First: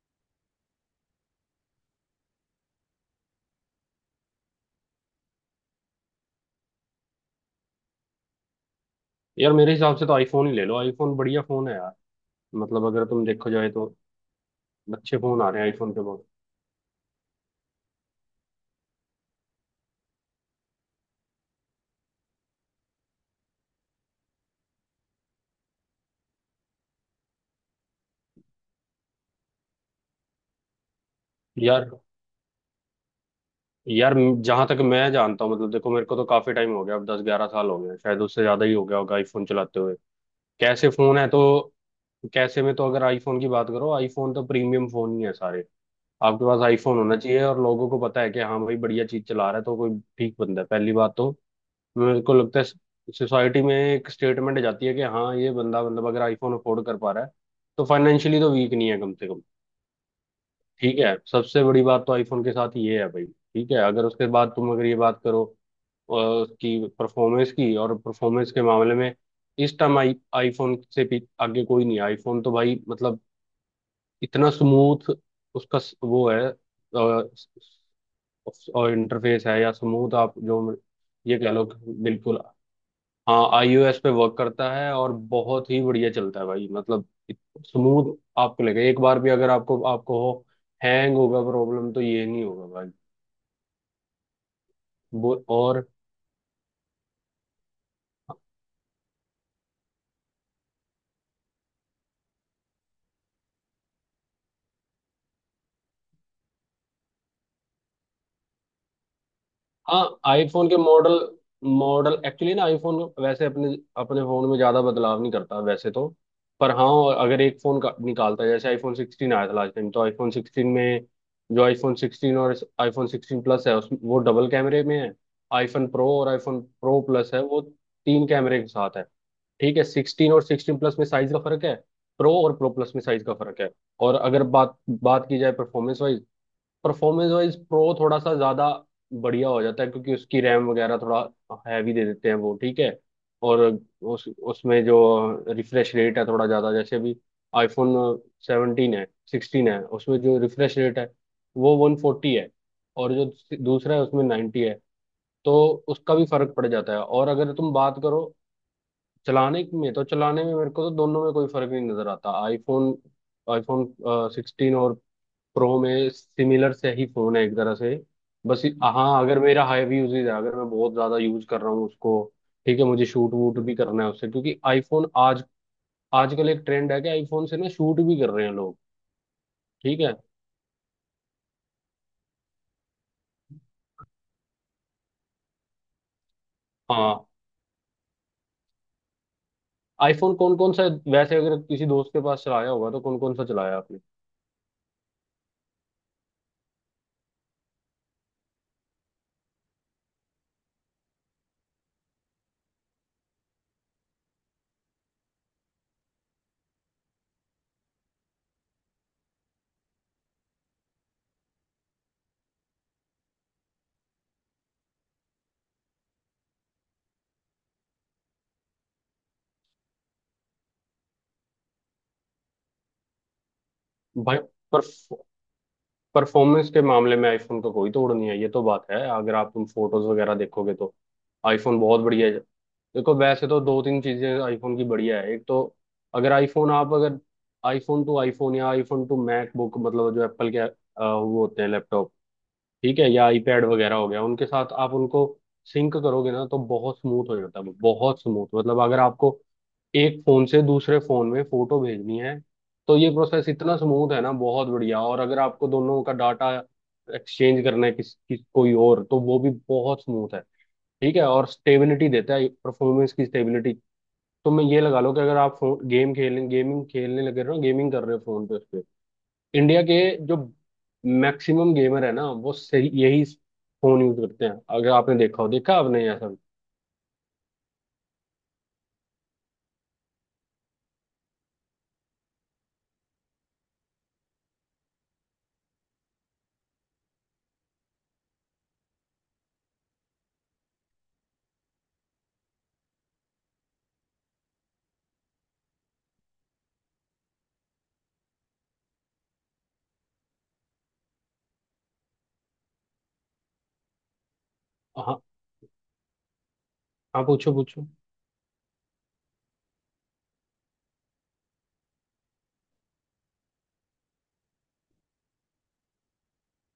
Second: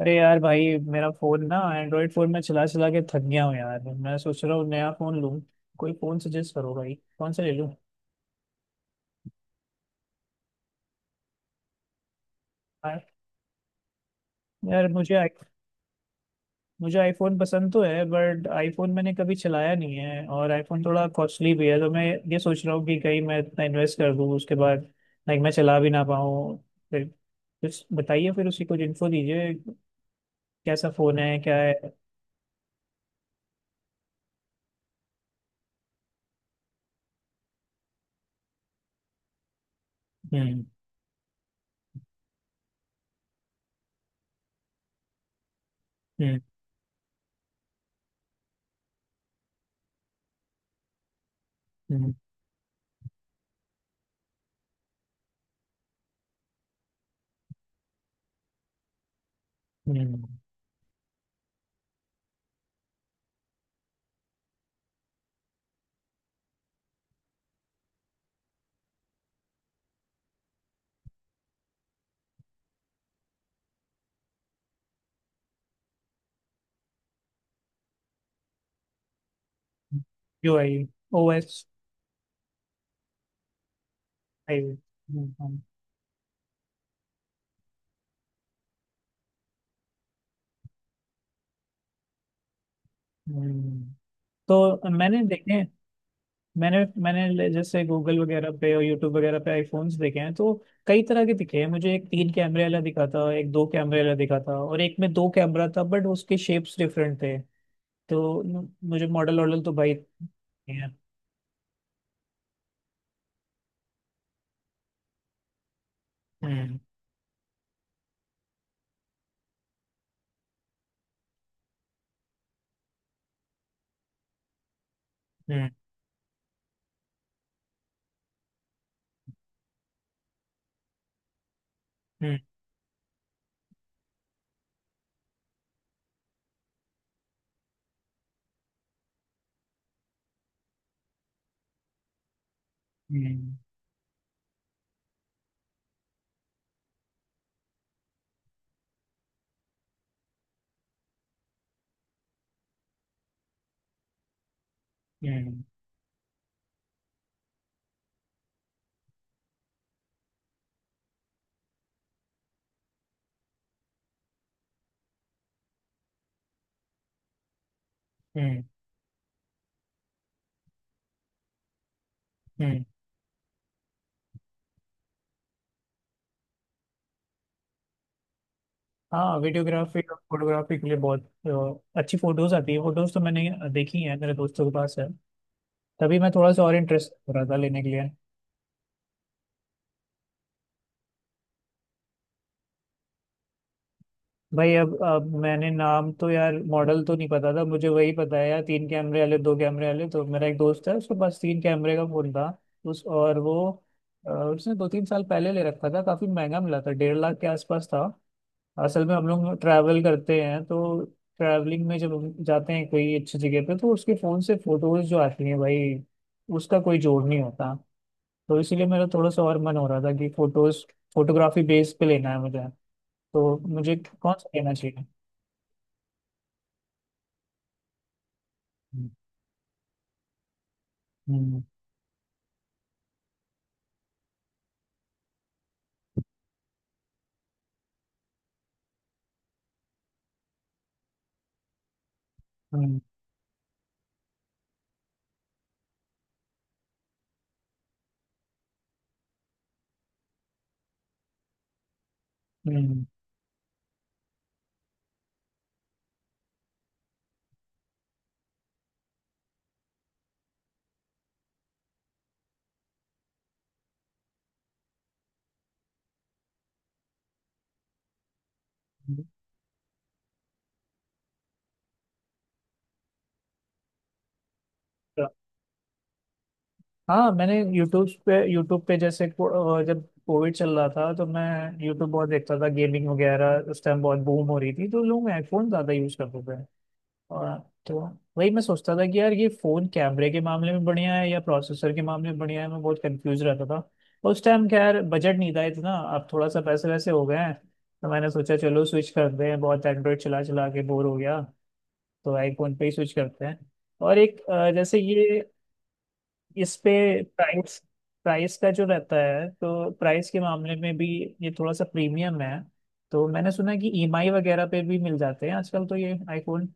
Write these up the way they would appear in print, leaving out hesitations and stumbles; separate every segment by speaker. Speaker 1: अरे यार भाई, मेरा फोन ना, एंड्रॉइड फोन में चला चला के थक गया हूँ यार। मैं सोच रहा हूँ नया फोन लूँ। कोई फोन सजेस्ट करो भाई, कौन सा ले लूँ।
Speaker 2: यार, मेरे हिसाब से तो आईफोन ही ले लो। आईफोन बढ़िया फोन है यार। मतलब
Speaker 1: यार,
Speaker 2: अगर तुम देखो जाए तो
Speaker 1: यार,
Speaker 2: अच्छे फोन आ रहे हैं आईफोन पे बहुत।
Speaker 1: मुझे आईफोन पसंद तो है, बट आईफोन मैंने कभी चलाया नहीं है और आईफोन थोड़ा कॉस्टली भी है। तो मैं ये सोच रहा हूँ कि कहीं मैं इतना इन्वेस्ट कर दूँ, उसके बाद लाइक मैं चला भी ना पाऊँ। फिर कुछ बताइए, फिर उसी कुछ इन्फो दीजिए, कैसा फोन है, क्या
Speaker 2: यार
Speaker 1: है।
Speaker 2: यार जहां तक मैं जानता हूँ, मतलब देखो, मेरे को तो काफी टाइम हो गया, अब 10-11 साल हो गए हैं, शायद उससे ज्यादा ही हो गया होगा आईफोन चलाते हुए।
Speaker 1: हम्म।
Speaker 2: कैसे फोन है तो? कैसे में तो, अगर आईफोन की बात करो, आईफोन तो प्रीमियम फोन ही है सारे।
Speaker 1: हम्म।
Speaker 2: आपके पास आईफोन होना चाहिए और लोगों को पता है कि हाँ भाई बढ़िया चीज चला रहा है तो कोई ठीक बंदा है, पहली बात तो।
Speaker 1: हम्म।
Speaker 2: मेरे को लगता है सोसाइटी में एक स्टेटमेंट जाती है कि हाँ ये बंदा, मतलब, अगर आईफोन अफोर्ड कर पा रहा है तो फाइनेंशियली तो वीक नहीं है कम से कम।
Speaker 1: हम्म।
Speaker 2: ठीक है, सबसे बड़ी बात तो आईफोन के साथ ये है भाई। ठीक है, अगर उसके बाद तुम अगर ये बात करो उसकी परफॉर्मेंस की, और परफॉर्मेंस के मामले में इस टाइम आई आईफोन से भी आगे कोई नहीं है। आईफोन तो भाई मतलब इतना स्मूथ उसका वो है। अ, और इंटरफेस है या स्मूथ, आप
Speaker 1: यू
Speaker 2: जो
Speaker 1: आई ओ
Speaker 2: ये कह
Speaker 1: एस
Speaker 2: लो कि बिल्कुल, हाँ आईओएस पे वर्क
Speaker 1: आई
Speaker 2: करता है और बहुत ही बढ़िया चलता है भाई। मतलब स्मूथ। आपको लगे एक बार भी अगर आपको आपको हो, हैंग होगा प्रॉब्लम तो ये नहीं होगा भाई।
Speaker 1: हम्म। तो मैंने
Speaker 2: वो
Speaker 1: देखे।
Speaker 2: और
Speaker 1: मैंने मैंने ले- जैसे गूगल वगैरह पे और यूट्यूब वगैरह पे आईफोन्स देखे हैं, तो कई तरह के दिखे हैं मुझे। एक तीन कैमरे वाला दिखा था, एक दो कैमरे वाला दिखा था, और एक में दो कैमरा था, बट उसके शेप्स डिफरेंट थे। तो मुझे मॉडल वॉडल तो भाई।
Speaker 2: हाँ आईफोन के
Speaker 1: हम्म।
Speaker 2: मॉडल। मॉडल एक्चुअली ना आईफोन वैसे अपने अपने फोन में ज्यादा बदलाव नहीं करता वैसे तो। पर
Speaker 1: हम्म।
Speaker 2: हाँ, अगर एक फोन का निकालता है, जैसे आईफोन 16 आया था लास्ट टाइम, तो आईफोन सिक्सटीन में जो आईफोन सिक्सटीन और आईफोन सिक्सटीन प्लस है उस वो डबल कैमरे में है। आईफोन प्रो और आईफोन प्रो प्लस है वो तीन कैमरे के साथ है। ठीक है, सिक्सटीन और सिक्सटीन प्लस में साइज का फर्क है। प्रो
Speaker 1: हम्म।
Speaker 2: और प्रो प्लस में साइज का फर्क है। और अगर बात बात की जाए performance wise, performance wise pro थोड़ा सा ज्यादा बढ़िया हो जाता है क्योंकि उसकी रैम वगैरह थोड़ा हैवी दे देते हैं वो, ठीक है।
Speaker 1: हम्म।
Speaker 2: और उस उसमें जो रिफ्रेश रेट है थोड़ा ज्यादा, जैसे अभी आईफोन 17 है सिक्सटीन है उसमें जो रिफ्रेश रेट है वो 140 है। और जो दूसरा है उसमें 90 है। तो
Speaker 1: हम्म।
Speaker 2: उसका भी फर्क पड़ जाता है। और अगर तुम बात करो चलाने में तो चलाने में मेरे को तो दोनों में कोई फर्क नहीं नजर आता। आईफोन आईफोन सिक्सटीन और प्रो में सिमिलर से ही फोन है एक तरह से। बस
Speaker 1: हम्म।
Speaker 2: हाँ, अगर मेरा हैवी यूजेज है, अगर मैं बहुत ज्यादा यूज कर रहा हूँ उसको। ठीक
Speaker 1: हम्म।
Speaker 2: है, मुझे शूट वूट भी करना है उससे, क्योंकि आईफोन आज आजकल एक ट्रेंड है कि आईफोन से ना शूट भी कर रहे हैं लोग।
Speaker 1: हाँ, वीडियोग्राफी
Speaker 2: ठीक है,
Speaker 1: और फोटोग्राफी के लिए बहुत अच्छी फोटोज आती है। फोटोज तो मैंने देखी है, मेरे दोस्तों के पास है। तभी मैं थोड़ा सा और इंटरेस्ट
Speaker 2: हाँ।
Speaker 1: हो रहा था लेने के लिए।
Speaker 2: आईफोन कौन कौन सा, वैसे अगर किसी दोस्त के पास चलाया होगा तो कौन कौन सा चलाया आपने?
Speaker 1: भाई अब मैंने नाम तो यार, मॉडल तो नहीं पता था मुझे, वही पता है यार, तीन कैमरे वाले, दो कैमरे वाले। तो मेरा एक दोस्त है, उसके पास तीन कैमरे का फोन था। उस और वो उसने दो तीन साल पहले ले रखा था, काफी महंगा मिला था, 1.5 लाख के आसपास था। असल में हम लोग ट्रैवल करते हैं, तो ट्रैवलिंग में जब हम जाते हैं कोई अच्छी जगह पे, तो उसके फोन से फोटोज जो आती हैं भाई, उसका कोई जोड़ नहीं होता। तो इसीलिए मेरा थोड़ा सा और मन हो रहा था कि फोटोज, फोटोग्राफी बेस पे लेना है मुझे। तो मुझे कौन
Speaker 2: भाई,
Speaker 1: सा लेना
Speaker 2: पर
Speaker 1: चाहिए।
Speaker 2: परफॉर्मेंस के मामले में आईफोन का कोई तोड़ नहीं है, ये तो बात है। अगर आप तुम फोटोज वगैरह देखोगे तो
Speaker 1: हम्म।
Speaker 2: आईफोन बहुत बढ़िया है। देखो, वैसे तो दो तीन चीजें आईफोन की बढ़िया है। एक तो अगर आईफोन टू आईफोन या आईफोन टू मैकबुक, मतलब जो एप्पल के वो होते हैं लैपटॉप, ठीक
Speaker 1: हम्म।
Speaker 2: है, या आईपैड वगैरह हो गया, उनके साथ आप उनको सिंक करोगे ना तो बहुत स्मूथ हो जाता है वो, बहुत स्मूथ। मतलब अगर आपको एक फोन से दूसरे फोन में फोटो भेजनी है तो
Speaker 1: हम्म।
Speaker 2: ये प्रोसेस इतना स्मूथ है ना, बहुत बढ़िया। और अगर आपको दोनों का डाटा एक्सचेंज करना है किस कोई और, तो वो भी बहुत स्मूथ है, ठीक है। और स्टेबिलिटी देता है, परफॉर्मेंस की स्टेबिलिटी। तो मैं ये लगा लो कि अगर आप गेमिंग खेलने लगे हो, गेमिंग कर रहे हो फोन पे,
Speaker 1: हम्म।
Speaker 2: इंडिया के जो मैक्सिमम गेमर है ना वो सही यही फोन यूज करते हैं। अगर आपने देखा हो, देखा आपने ऐसा।
Speaker 1: हाँ, मैंने यूट्यूब पे, यूट्यूब पे जैसे जब कोविड चल रहा था तो मैं यूट्यूब बहुत देखता था, गेमिंग वगैरह। उस टाइम बहुत बूम हो रही थी, तो लोग आईफोन ज़्यादा यूज़ करते थे। और तो वही मैं सोचता था कि यार, ये फ़ोन कैमरे के मामले में बढ़िया है या प्रोसेसर के मामले में बढ़िया है, मैं बहुत कंफ्यूज रहता था उस टाइम। खैर, बजट नहीं था इतना, अब थोड़ा सा पैसे वैसे हो गए हैं, तो मैंने सोचा चलो स्विच करते हैं। बहुत एंड्रॉयड चला चला के बोर हो गया, तो आईफोन पे ही स्विच करते हैं। और एक जैसे
Speaker 2: हाँ
Speaker 1: ये, इस पे
Speaker 2: हाँ, पूछो
Speaker 1: प्राइस
Speaker 2: पूछो
Speaker 1: प्राइस का जो रहता है, तो प्राइस के मामले में भी ये थोड़ा सा प्रीमियम है। तो मैंने सुना है कि ईएमआई वगैरह पे भी मिल जाते हैं आजकल, तो ये आईफोन।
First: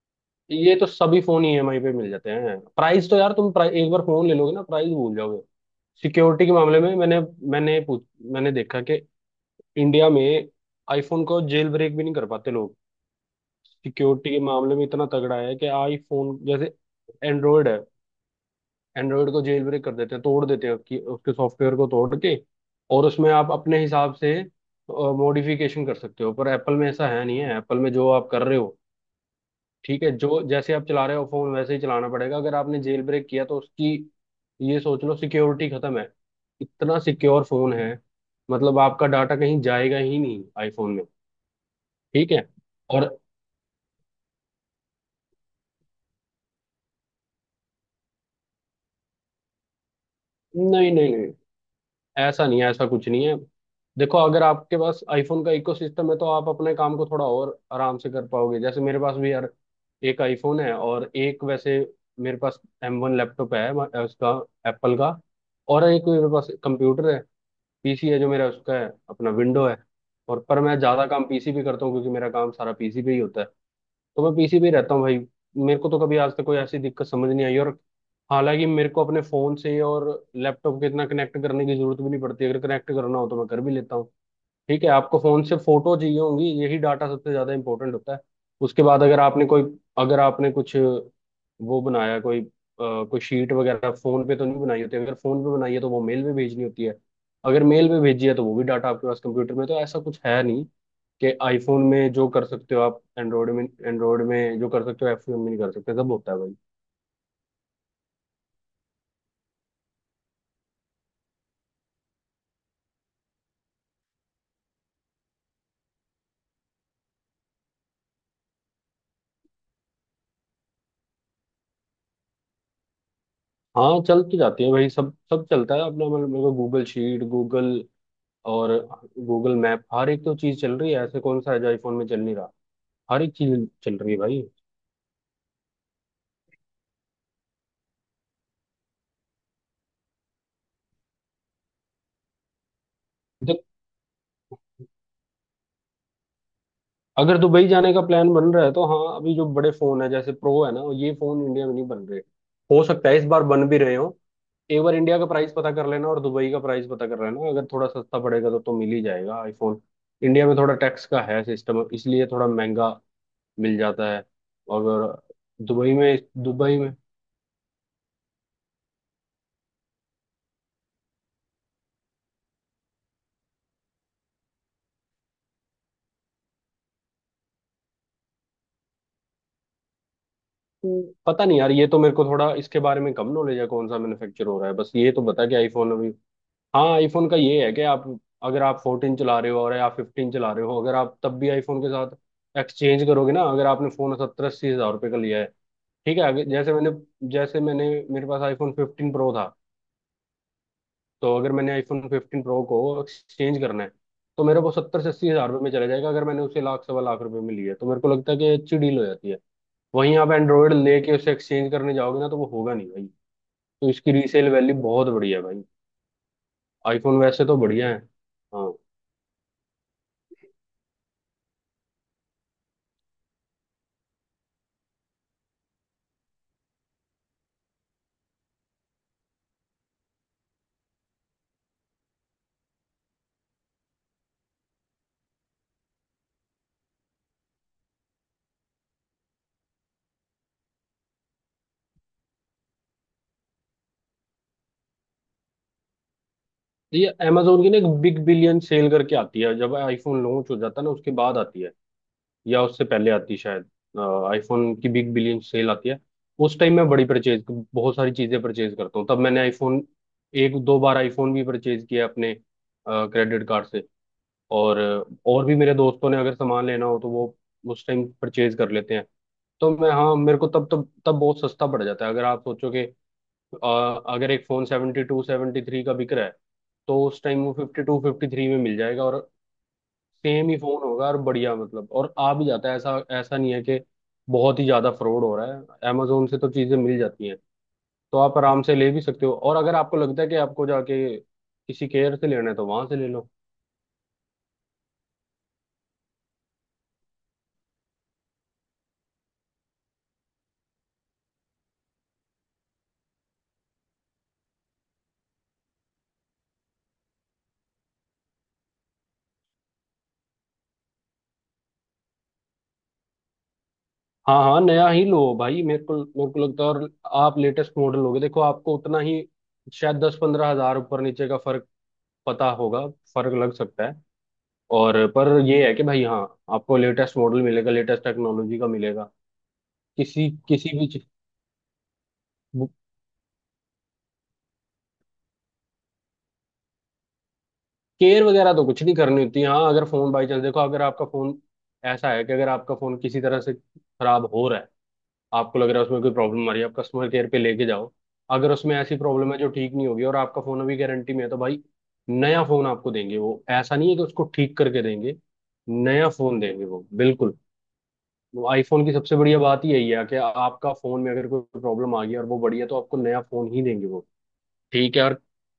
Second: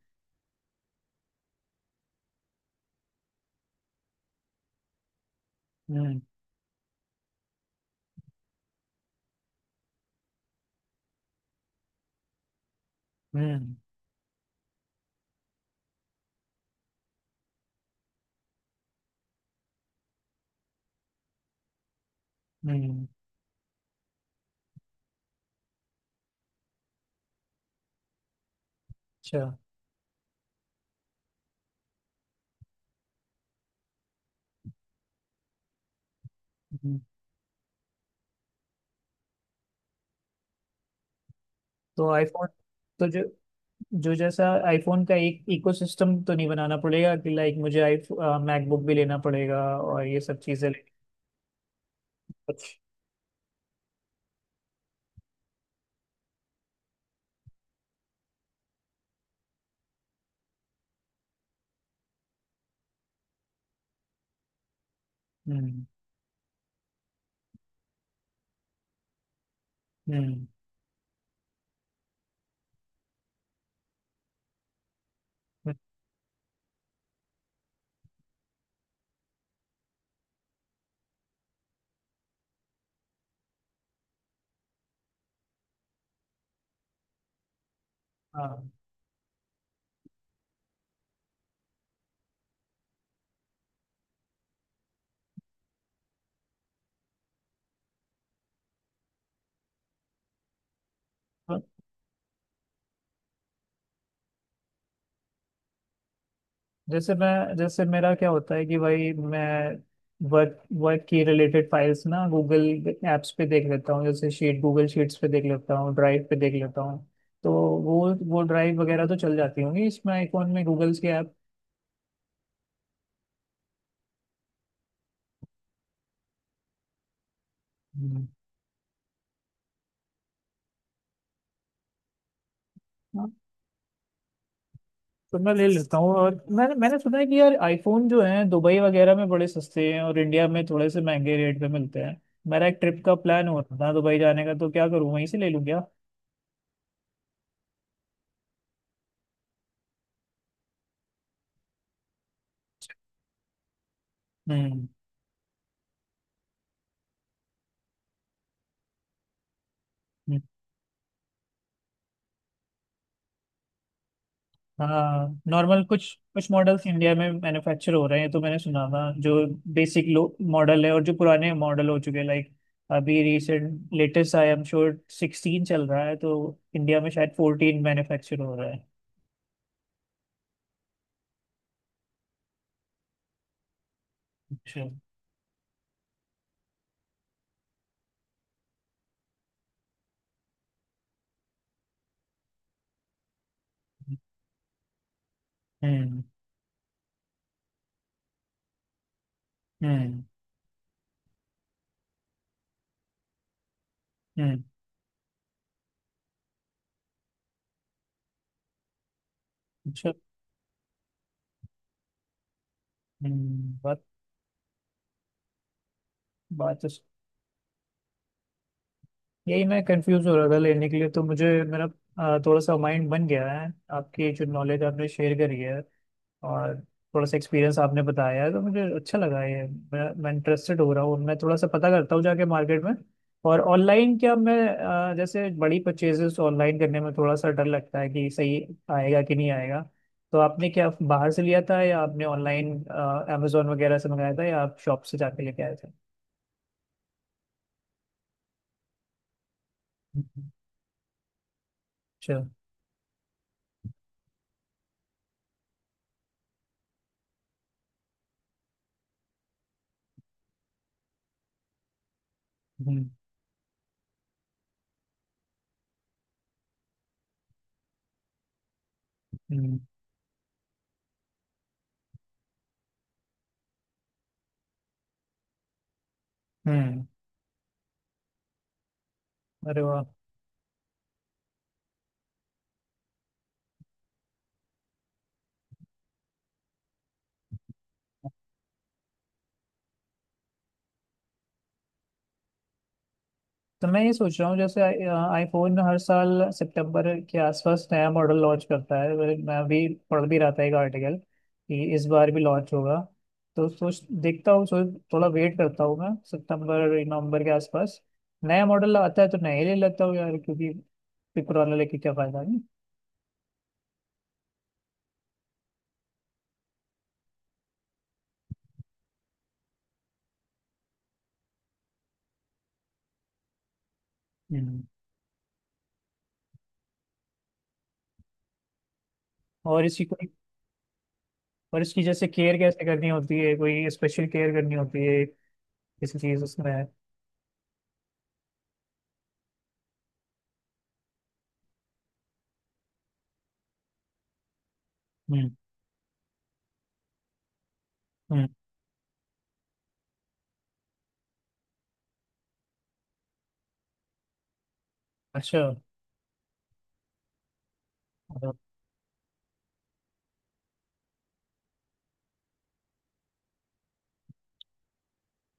Speaker 2: ये तो सभी फोन ईएमआई पे मिल जाते हैं। प्राइस तो यार, तुम प्राइस एक बार फोन ले लोगे ना, प्राइस भूल जाओगे।
Speaker 1: हम्म।
Speaker 2: सिक्योरिटी के मामले में मैंने मैंने पूछ मैंने देखा कि इंडिया में आईफोन को जेल ब्रेक भी नहीं कर पाते लोग।
Speaker 1: हम्म।
Speaker 2: सिक्योरिटी के मामले में इतना तगड़ा है कि आईफोन। जैसे एंड्रॉयड है, एंड्रॉयड को जेल ब्रेक कर देते हैं, तोड़ देते हैं उसकी उसके सॉफ्टवेयर को तोड़ के, और
Speaker 1: हम्म।
Speaker 2: उसमें आप अपने हिसाब से मॉडिफिकेशन कर सकते हो। पर एप्पल में ऐसा है नहीं है, एप्पल में जो आप कर रहे हो,
Speaker 1: अच्छा।
Speaker 2: ठीक है, जो जैसे आप चला रहे हो फोन वैसे ही चलाना पड़ेगा। अगर आपने जेल ब्रेक किया तो उसकी ये सोच लो सिक्योरिटी खत्म है।
Speaker 1: हम्म।
Speaker 2: इतना सिक्योर फोन है, मतलब आपका डाटा कहीं जाएगा ही नहीं आईफोन में,
Speaker 1: तो
Speaker 2: ठीक है।
Speaker 1: आईफोन, तो
Speaker 2: और
Speaker 1: जो जो जैसा आईफोन का एक इकोसिस्टम तो नहीं बनाना पड़ेगा कि लाइक मुझे आई मैकबुक भी लेना पड़ेगा और ये सब चीजें लेनी।
Speaker 2: नहीं नहीं नहीं, ऐसा नहीं है,
Speaker 1: कुछ।
Speaker 2: ऐसा कुछ नहीं है। देखो, अगर आपके पास आईफोन का इकोसिस्टम है तो आप अपने काम को थोड़ा और आराम से कर पाओगे। जैसे मेरे पास भी यार एक आईफोन है और एक वैसे, मेरे पास M1 लैपटॉप है उसका, एप्पल का। और
Speaker 1: हम्म।
Speaker 2: एक मेरे पास कंप्यूटर है, पीसी है जो मेरा, उसका है अपना विंडो है। और
Speaker 1: हम्म।
Speaker 2: पर मैं ज्यादा काम पीसी पे करता हूँ क्योंकि मेरा काम सारा पीसी पे ही होता है, तो मैं पीसी पे ही रहता हूँ भाई।
Speaker 1: हम्म,
Speaker 2: मेरे को तो कभी आज तक कोई ऐसी दिक्कत समझ नहीं आई। और हालांकि मेरे को अपने फोन से और लैपटॉप के इतना कनेक्ट करने की जरूरत भी नहीं पड़ती। अगर कनेक्ट करना हो तो मैं कर भी लेता हूँ। ठीक है, आपको फोन से फोटो चाहिए होंगी, यही डाटा सबसे ज्यादा इंपॉर्टेंट होता है। उसके बाद अगर आपने कुछ वो बनाया, कोई कोई शीट वगैरह फोन पे तो नहीं बनाई होती। अगर फोन पे बनाई है तो वो मेल में भेजनी होती है, अगर मेल में भेजी है तो वो भी डाटा आपके पास कंप्यूटर में, तो ऐसा कुछ है नहीं कि
Speaker 1: हाँ,
Speaker 2: आईफोन में जो कर सकते हो आप एंड्रॉयड में जो कर सकते हो iPhone में नहीं कर सकते, सब होता है भाई।
Speaker 1: जैसे मैं, जैसे मेरा क्या होता है कि भाई मैं वर्क वर्क की रिलेटेड फाइल्स ना, गूगल एप्स पे देख लेता हूँ, जैसे शीट, गूगल शीट्स पे देख लेता हूँ, ड्राइव पे देख लेता हूँ। तो वो ड्राइव वगैरह तो चल जाती होंगी इसमें आईफोन में, गूगल्स के ऐप।
Speaker 2: हाँ चल तो जाती है भाई, सब सब चलता है अपना। मतलब मेरे को गूगल शीट, गूगल,
Speaker 1: हम्म।
Speaker 2: और गूगल मैप, हर एक तो चीज चल रही है, ऐसे कौन सा है जो आईफोन में चल नहीं रहा। हर
Speaker 1: हाँ,
Speaker 2: एक चीज चल रही है भाई।
Speaker 1: तो मैं ले लेता हूँ। और मैंने, मैंने सुना है कि यार आईफोन जो है दुबई वगैरह में बड़े सस्ते हैं और इंडिया में थोड़े से महंगे रेट पे मिलते हैं। मेरा एक ट्रिप का प्लान हो
Speaker 2: देख,
Speaker 1: रहा था दुबई जाने का, तो क्या करूँ वहीं से ले लूँ क्या।
Speaker 2: अगर दुबई जाने का प्लान बन रहा है तो हाँ, अभी जो बड़े फोन है जैसे प्रो है ना, ये फोन इंडिया में नहीं बन रहे। हो सकता है इस बार बन भी रहे हो। एक
Speaker 1: हम्म।
Speaker 2: बार इंडिया का प्राइस पता कर लेना और दुबई का प्राइस पता कर लेना, अगर थोड़ा सस्ता पड़ेगा तो मिल ही जाएगा आईफोन। इंडिया में थोड़ा टैक्स का है सिस्टम, इसलिए थोड़ा महंगा मिल जाता है। और
Speaker 1: हाँ, नॉर्मल,
Speaker 2: दुबई
Speaker 1: कुछ
Speaker 2: में
Speaker 1: कुछ
Speaker 2: दुबई
Speaker 1: मॉडल्स
Speaker 2: में
Speaker 1: इंडिया में मैन्युफैक्चर हो रहे हैं तो मैंने सुना था। जो बेसिक लो मॉडल है और जो पुराने मॉडल हो चुके हैं, लाइक अभी recent latest I am sure 16 चल रहा है, तो इंडिया में शायद 14 मैन्युफैक्चर हो रहा है।
Speaker 2: पता नहीं यार, ये तो मेरे को थोड़ा इसके बारे में कम नॉलेज है, कौन सा मैन्युफैक्चर हो रहा है।
Speaker 1: अच्छा।
Speaker 2: बस ये तो बता कि आईफोन अभी, हाँ आईफोन का ये है कि आप अगर आप 14 चला रहे हो और या 15 चला रहे हो, अगर आप तब भी आईफोन के साथ एक्सचेंज करोगे ना, अगर आपने फोन 70-80 हजार रुपये का लिया है, ठीक
Speaker 1: हम्म।
Speaker 2: है। अगर जैसे मैंने जैसे मैंने मेरे पास आईफोन 15 प्रो था,
Speaker 1: हम्म।
Speaker 2: तो अगर मैंने आईफोन फिफ्टीन प्रो को एक्सचेंज करना है तो मेरा
Speaker 1: हम्म।
Speaker 2: वो 70 से 80 हजार रुपये में चला जाएगा। अगर मैंने उसे लाख सवा लाख रुपए में लिया है, तो मेरे को लगता है कि अच्छी डील हो जाती है।
Speaker 1: अच्छा।
Speaker 2: वहीं आप एंड्रॉयड लेके उसे एक्सचेंज करने जाओगे ना तो वो होगा नहीं भाई।
Speaker 1: हम्म।
Speaker 2: तो
Speaker 1: बात,
Speaker 2: इसकी रीसेल वैल्यू बहुत बढ़िया है भाई।
Speaker 1: बात तो स-
Speaker 2: आईफोन वैसे तो बढ़िया है, हाँ।
Speaker 1: यही मैं कंफ्यूज हो रहा था लेने के लिए। तो मुझे, मेरा थोड़ा सा माइंड बन गया है, आपकी जो नॉलेज आपने शेयर करी है और थोड़ा सा एक्सपीरियंस आपने बताया है, तो मुझे अच्छा लगा ये। मैं इंटरेस्टेड हो रहा हूँ। मैं थोड़ा सा पता करता हूँ जाके मार्केट में। और ऑनलाइन क्या, मैं जैसे बड़ी परचेजेस ऑनलाइन करने में थोड़ा सा डर लगता है कि सही आएगा कि नहीं आएगा। तो आपने क्या बाहर से लिया था या आपने ऑनलाइन अमेजोन वगैरह से मंगाया था, या आप शॉप से जाके लेके आए थे।
Speaker 2: तो ये Amazon की ना एक बिग बिलियन सेल करके आती है, जब आईफोन लॉन्च हो जाता है ना उसके बाद आती है,
Speaker 1: अच्छा।
Speaker 2: या उससे पहले आती है शायद। आईफोन की बिग बिलियन सेल आती है। उस टाइम मैं बड़ी परचेज, बहुत सारी चीजें परचेज करता हूँ। तब मैंने आईफोन, एक दो बार आईफोन भी परचेज किया अपने
Speaker 1: हम्म।
Speaker 2: क्रेडिट कार्ड से। और और भी मेरे दोस्तों ने अगर सामान लेना हो तो वो उस टाइम परचेज कर लेते हैं। तो
Speaker 1: हम्म।
Speaker 2: मैं हाँ मेरे को तब तब तब बहुत सस्ता पड़ जाता है। अगर आप सोचो कि अगर एक फोन 72-73 का बिक रहा है तो
Speaker 1: हम्म।
Speaker 2: उस टाइम वो 52-53 में मिल जाएगा, और
Speaker 1: अरे वाह।
Speaker 2: सेम ही फोन होगा और बढ़िया। मतलब और आ भी जाता है, ऐसा ऐसा नहीं है कि बहुत ही ज्यादा फ्रॉड हो रहा है। amazon से तो चीजें मिल जाती हैं, तो आप आराम से ले भी सकते हो। और अगर आपको लगता है कि आपको जाके किसी केयर से लेना है तो वहां से ले लो।
Speaker 1: तो मैं ये सोच रहा हूँ, जैसे आईफोन हर साल सितंबर के आसपास नया मॉडल लॉन्च करता है। मैं भी पढ़ भी रहा था एक आर्टिकल कि इस बार भी लॉन्च होगा। तो सोच देखता हूँ। सोच, थोड़ा वेट करता हूँ मैं, सितंबर नवंबर के आसपास नया मॉडल आता है तो नया ही ले लेता हूँ यार, क्योंकि फिर पुराना लेके क्या फायदा, नहीं।
Speaker 2: हाँ हाँ नया ही लो भाई, मेरे को लगता है। और आप लेटेस्ट मॉडल लोगे देखो आपको उतना ही, शायद 10-15 हजार ऊपर नीचे का फर्क पता होगा, फर्क लग सकता है।
Speaker 1: हम्म।
Speaker 2: और पर ये है कि भाई हाँ, आपको लेटेस्ट मॉडल मिलेगा, लेटेस्ट टेक्नोलॉजी का मिलेगा
Speaker 1: और इसकी कोई,
Speaker 2: किसी किसी भी।
Speaker 1: और इसकी जैसे केयर कैसे करनी होती है, कोई स्पेशल केयर करनी होती है किसी चीज़ उसमें।
Speaker 2: केयर वगैरह तो कुछ नहीं करनी होती। हाँ अगर फोन बाई चांस, देखो अगर आपका फोन ऐसा है कि अगर आपका फोन किसी तरह से खराब हो रहा है,
Speaker 1: हम्म।
Speaker 2: आपको लग रहा है उसमें कोई प्रॉब्लम आ रही है, आप कस्टमर केयर पे लेके जाओ।
Speaker 1: हम्म।
Speaker 2: अगर उसमें ऐसी प्रॉब्लम है जो ठीक नहीं होगी और आपका फोन अभी गारंटी में है तो भाई नया फोन आपको देंगे वो। ऐसा नहीं है कि उसको ठीक करके देंगे,
Speaker 1: अच्छा।
Speaker 2: नया फोन देंगे वो, बिल्कुल।
Speaker 1: हम्म।
Speaker 2: आईफोन की सबसे बढ़िया बात ही यही है कि आपका फोन में अगर कोई प्रॉब्लम आ गई और वो बढ़िया, तो आपको नया फोन ही देंगे वो, ठीक है। और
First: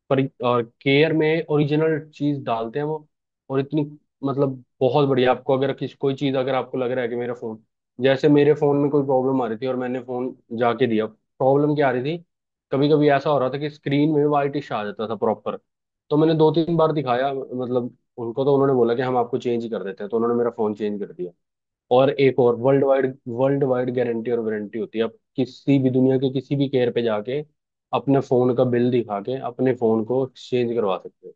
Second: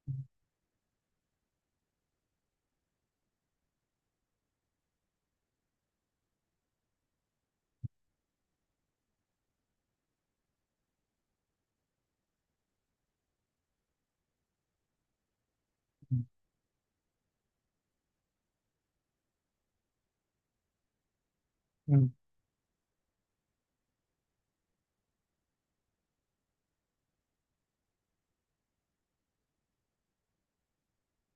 Speaker 2: पर और केयर में ओरिजिनल चीज डालते हैं वो, और इतनी मतलब बहुत बढ़िया। आपको अगर किस कोई चीज अगर आपको लग रहा है कि मेरा फोन, जैसे मेरे फोन में कोई प्रॉब्लम आ रही थी और मैंने फोन जाके दिया। प्रॉब्लम क्या आ रही थी, कभी कभी ऐसा हो रहा था कि स्क्रीन में वाइटिश आ जाता था प्रॉपर। तो मैंने दो तीन बार दिखाया मतलब उनको, तो उन्होंने बोला कि हम आपको चेंज कर देते हैं, तो उन्होंने मेरा फोन चेंज कर दिया।
Speaker 1: हम्म।
Speaker 2: और एक और वर्ल्ड वाइड गारंटी और वारंटी होती है, आप किसी भी दुनिया के किसी भी केयर पे जाके अपने फोन का बिल दिखा के अपने फोन को एक्सचेंज करवा सकते हो,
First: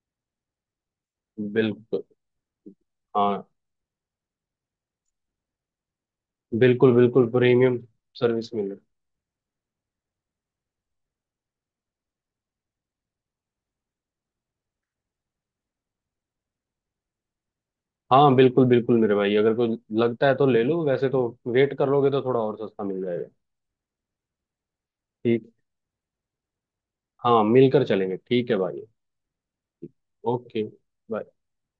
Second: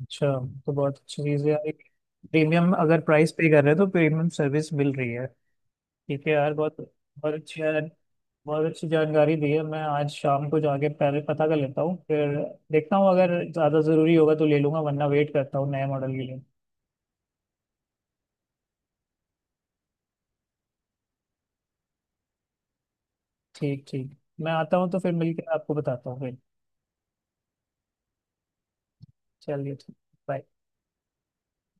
Speaker 1: अच्छा। तो बहुत अच्छी चीज़ है यार, एक
Speaker 2: बिल्कुल।
Speaker 1: प्रीमियम अगर प्राइस
Speaker 2: हाँ,
Speaker 1: पे कर रहे हैं, तो प्रीमियम सर्विस मिल रही है। ठीक है यार, बहुत
Speaker 2: बिल्कुल बिल्कुल
Speaker 1: बहुत अच्छी
Speaker 2: प्रीमियम
Speaker 1: यार।
Speaker 2: सर्विस
Speaker 1: बहुत
Speaker 2: मिल रही।
Speaker 1: अच्छी जानकारी दी है। मैं आज शाम को जाके पहले पता कर लेता हूँ, फिर देखता हूँ, अगर ज़्यादा ज़रूरी होगा तो ले लूँगा वरना वेट करता हूँ नए मॉडल के लिए।
Speaker 2: हाँ बिल्कुल बिल्कुल मेरे भाई, अगर कोई लगता है तो ले लो, वैसे तो वेट कर लोगे तो थोड़ा और सस्ता मिल जाएगा।
Speaker 1: ठीक, ठीक। मैं आता हूँ तो फिर
Speaker 2: ठीक।
Speaker 1: मिलकर आपको बताता हूँ फिर।
Speaker 2: हाँ मिलकर चलेंगे, ठीक है भाई।
Speaker 1: चलिए, ठीक। bye।
Speaker 2: ओके।